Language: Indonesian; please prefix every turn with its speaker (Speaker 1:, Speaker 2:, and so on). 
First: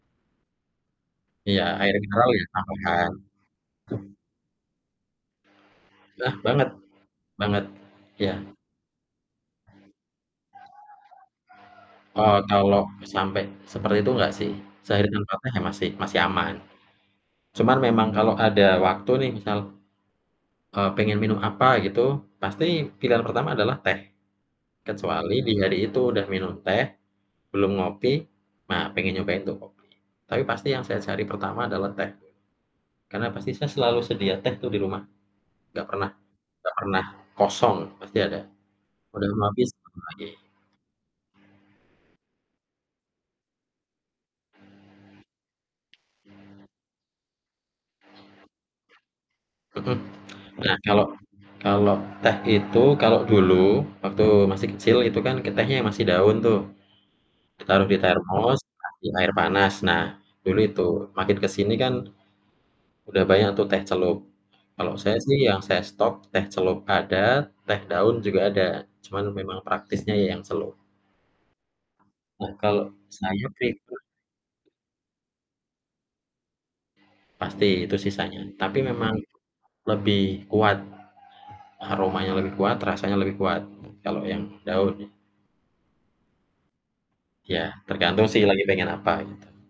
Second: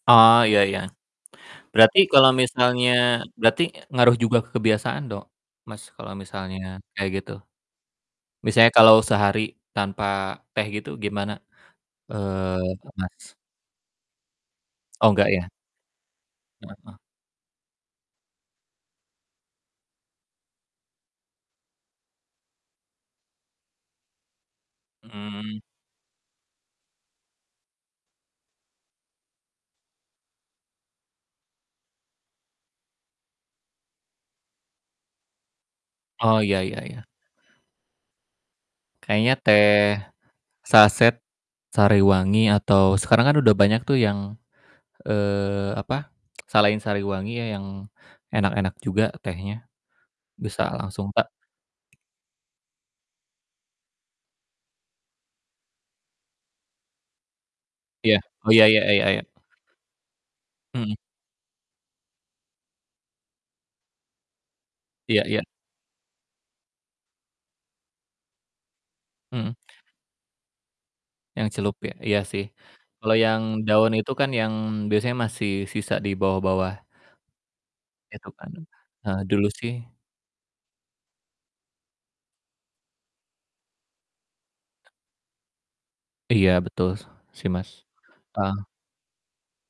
Speaker 1: Oh iya iya.
Speaker 2: Iya, air
Speaker 1: Berarti kalo
Speaker 2: mineral ya
Speaker 1: misalnya
Speaker 2: tambahan.
Speaker 1: berarti ngaruh juga ke kebiasaan dong Mas, kalo
Speaker 2: Nah
Speaker 1: misalnya
Speaker 2: banget,
Speaker 1: kaya gitu?
Speaker 2: banget, iya.
Speaker 1: Misalnya kalo sehari tanpa teh gitu gimana,
Speaker 2: Eee,
Speaker 1: eee,
Speaker 2: kalo
Speaker 1: Mas?
Speaker 2: sampe seperti itu nggak sih, sehari
Speaker 1: Oh, enggak
Speaker 2: tanpa
Speaker 1: ya?
Speaker 2: teh ya masih masih aman.
Speaker 1: Heeh, eh.
Speaker 2: Cuman memang kalo ada waktu nih misal, eee, pengen minum apa gitu pasti pilihan pertama adalah teh. Kecuali di
Speaker 1: Mhm.
Speaker 2: hari itu udah minum teh belum ngopi, nah pengen nyobain tuh kopi. Tapi pasti yang saya cari pertama adalah teh. [unintelligible] Karena pasti saya selalu sedia teh tuh di rumah, nggak pernah
Speaker 1: Oh, iya
Speaker 2: nggak
Speaker 1: iya iya.
Speaker 2: pernah kosong pasti ada, udah
Speaker 1: Kayaknya
Speaker 2: mau
Speaker 1: teh
Speaker 2: habis tambah lagi.
Speaker 1: saset Sariwangi atau sekarang kan udah banyak tuh yang, eee, apa, salahin Sariwangi ya yang enak-enak juga tehnya
Speaker 2: Mhm.
Speaker 1: bisa
Speaker 2: Nah, kalo
Speaker 1: langsung eh.
Speaker 2: kalo teh itu kalo dulu waktu masih kecil, itu kan ke tehnya ya masih daun tuh ditaruh di
Speaker 1: Iya, oh
Speaker 2: termos
Speaker 1: iya iya iya
Speaker 2: dikasih
Speaker 1: iya.
Speaker 2: air panas. Nah, dulu itu
Speaker 1: Mhm.
Speaker 2: makin ke sini kan, udah banyak tuh teh celup. Kalo saya
Speaker 1: Iya
Speaker 2: sih
Speaker 1: iya.
Speaker 2: yang saya stok, teh celup ada, teh daun juga ada, cuman
Speaker 1: Mhm.
Speaker 2: memang praktisnya ya yang celup.
Speaker 1: Yang celup ya? Iya sih.
Speaker 2: Nah, kalau
Speaker 1: Kalau yang
Speaker 2: saya
Speaker 1: daun
Speaker 2: pikir
Speaker 1: itu kan yang biasanya masih sisa di bawah-bawah
Speaker 2: Pasti itu
Speaker 1: Itu
Speaker 2: sisanya,
Speaker 1: kan
Speaker 2: tapi memang
Speaker 1: heeh, dulu sih
Speaker 2: lebih kuat aromanya lebih kuat rasanya lebih kuat, kalo yang daun.
Speaker 1: Iya betul si
Speaker 2: Iya,
Speaker 1: Mas,
Speaker 2: tergantung sih lagi
Speaker 1: heeh.
Speaker 2: pengen apa gitu.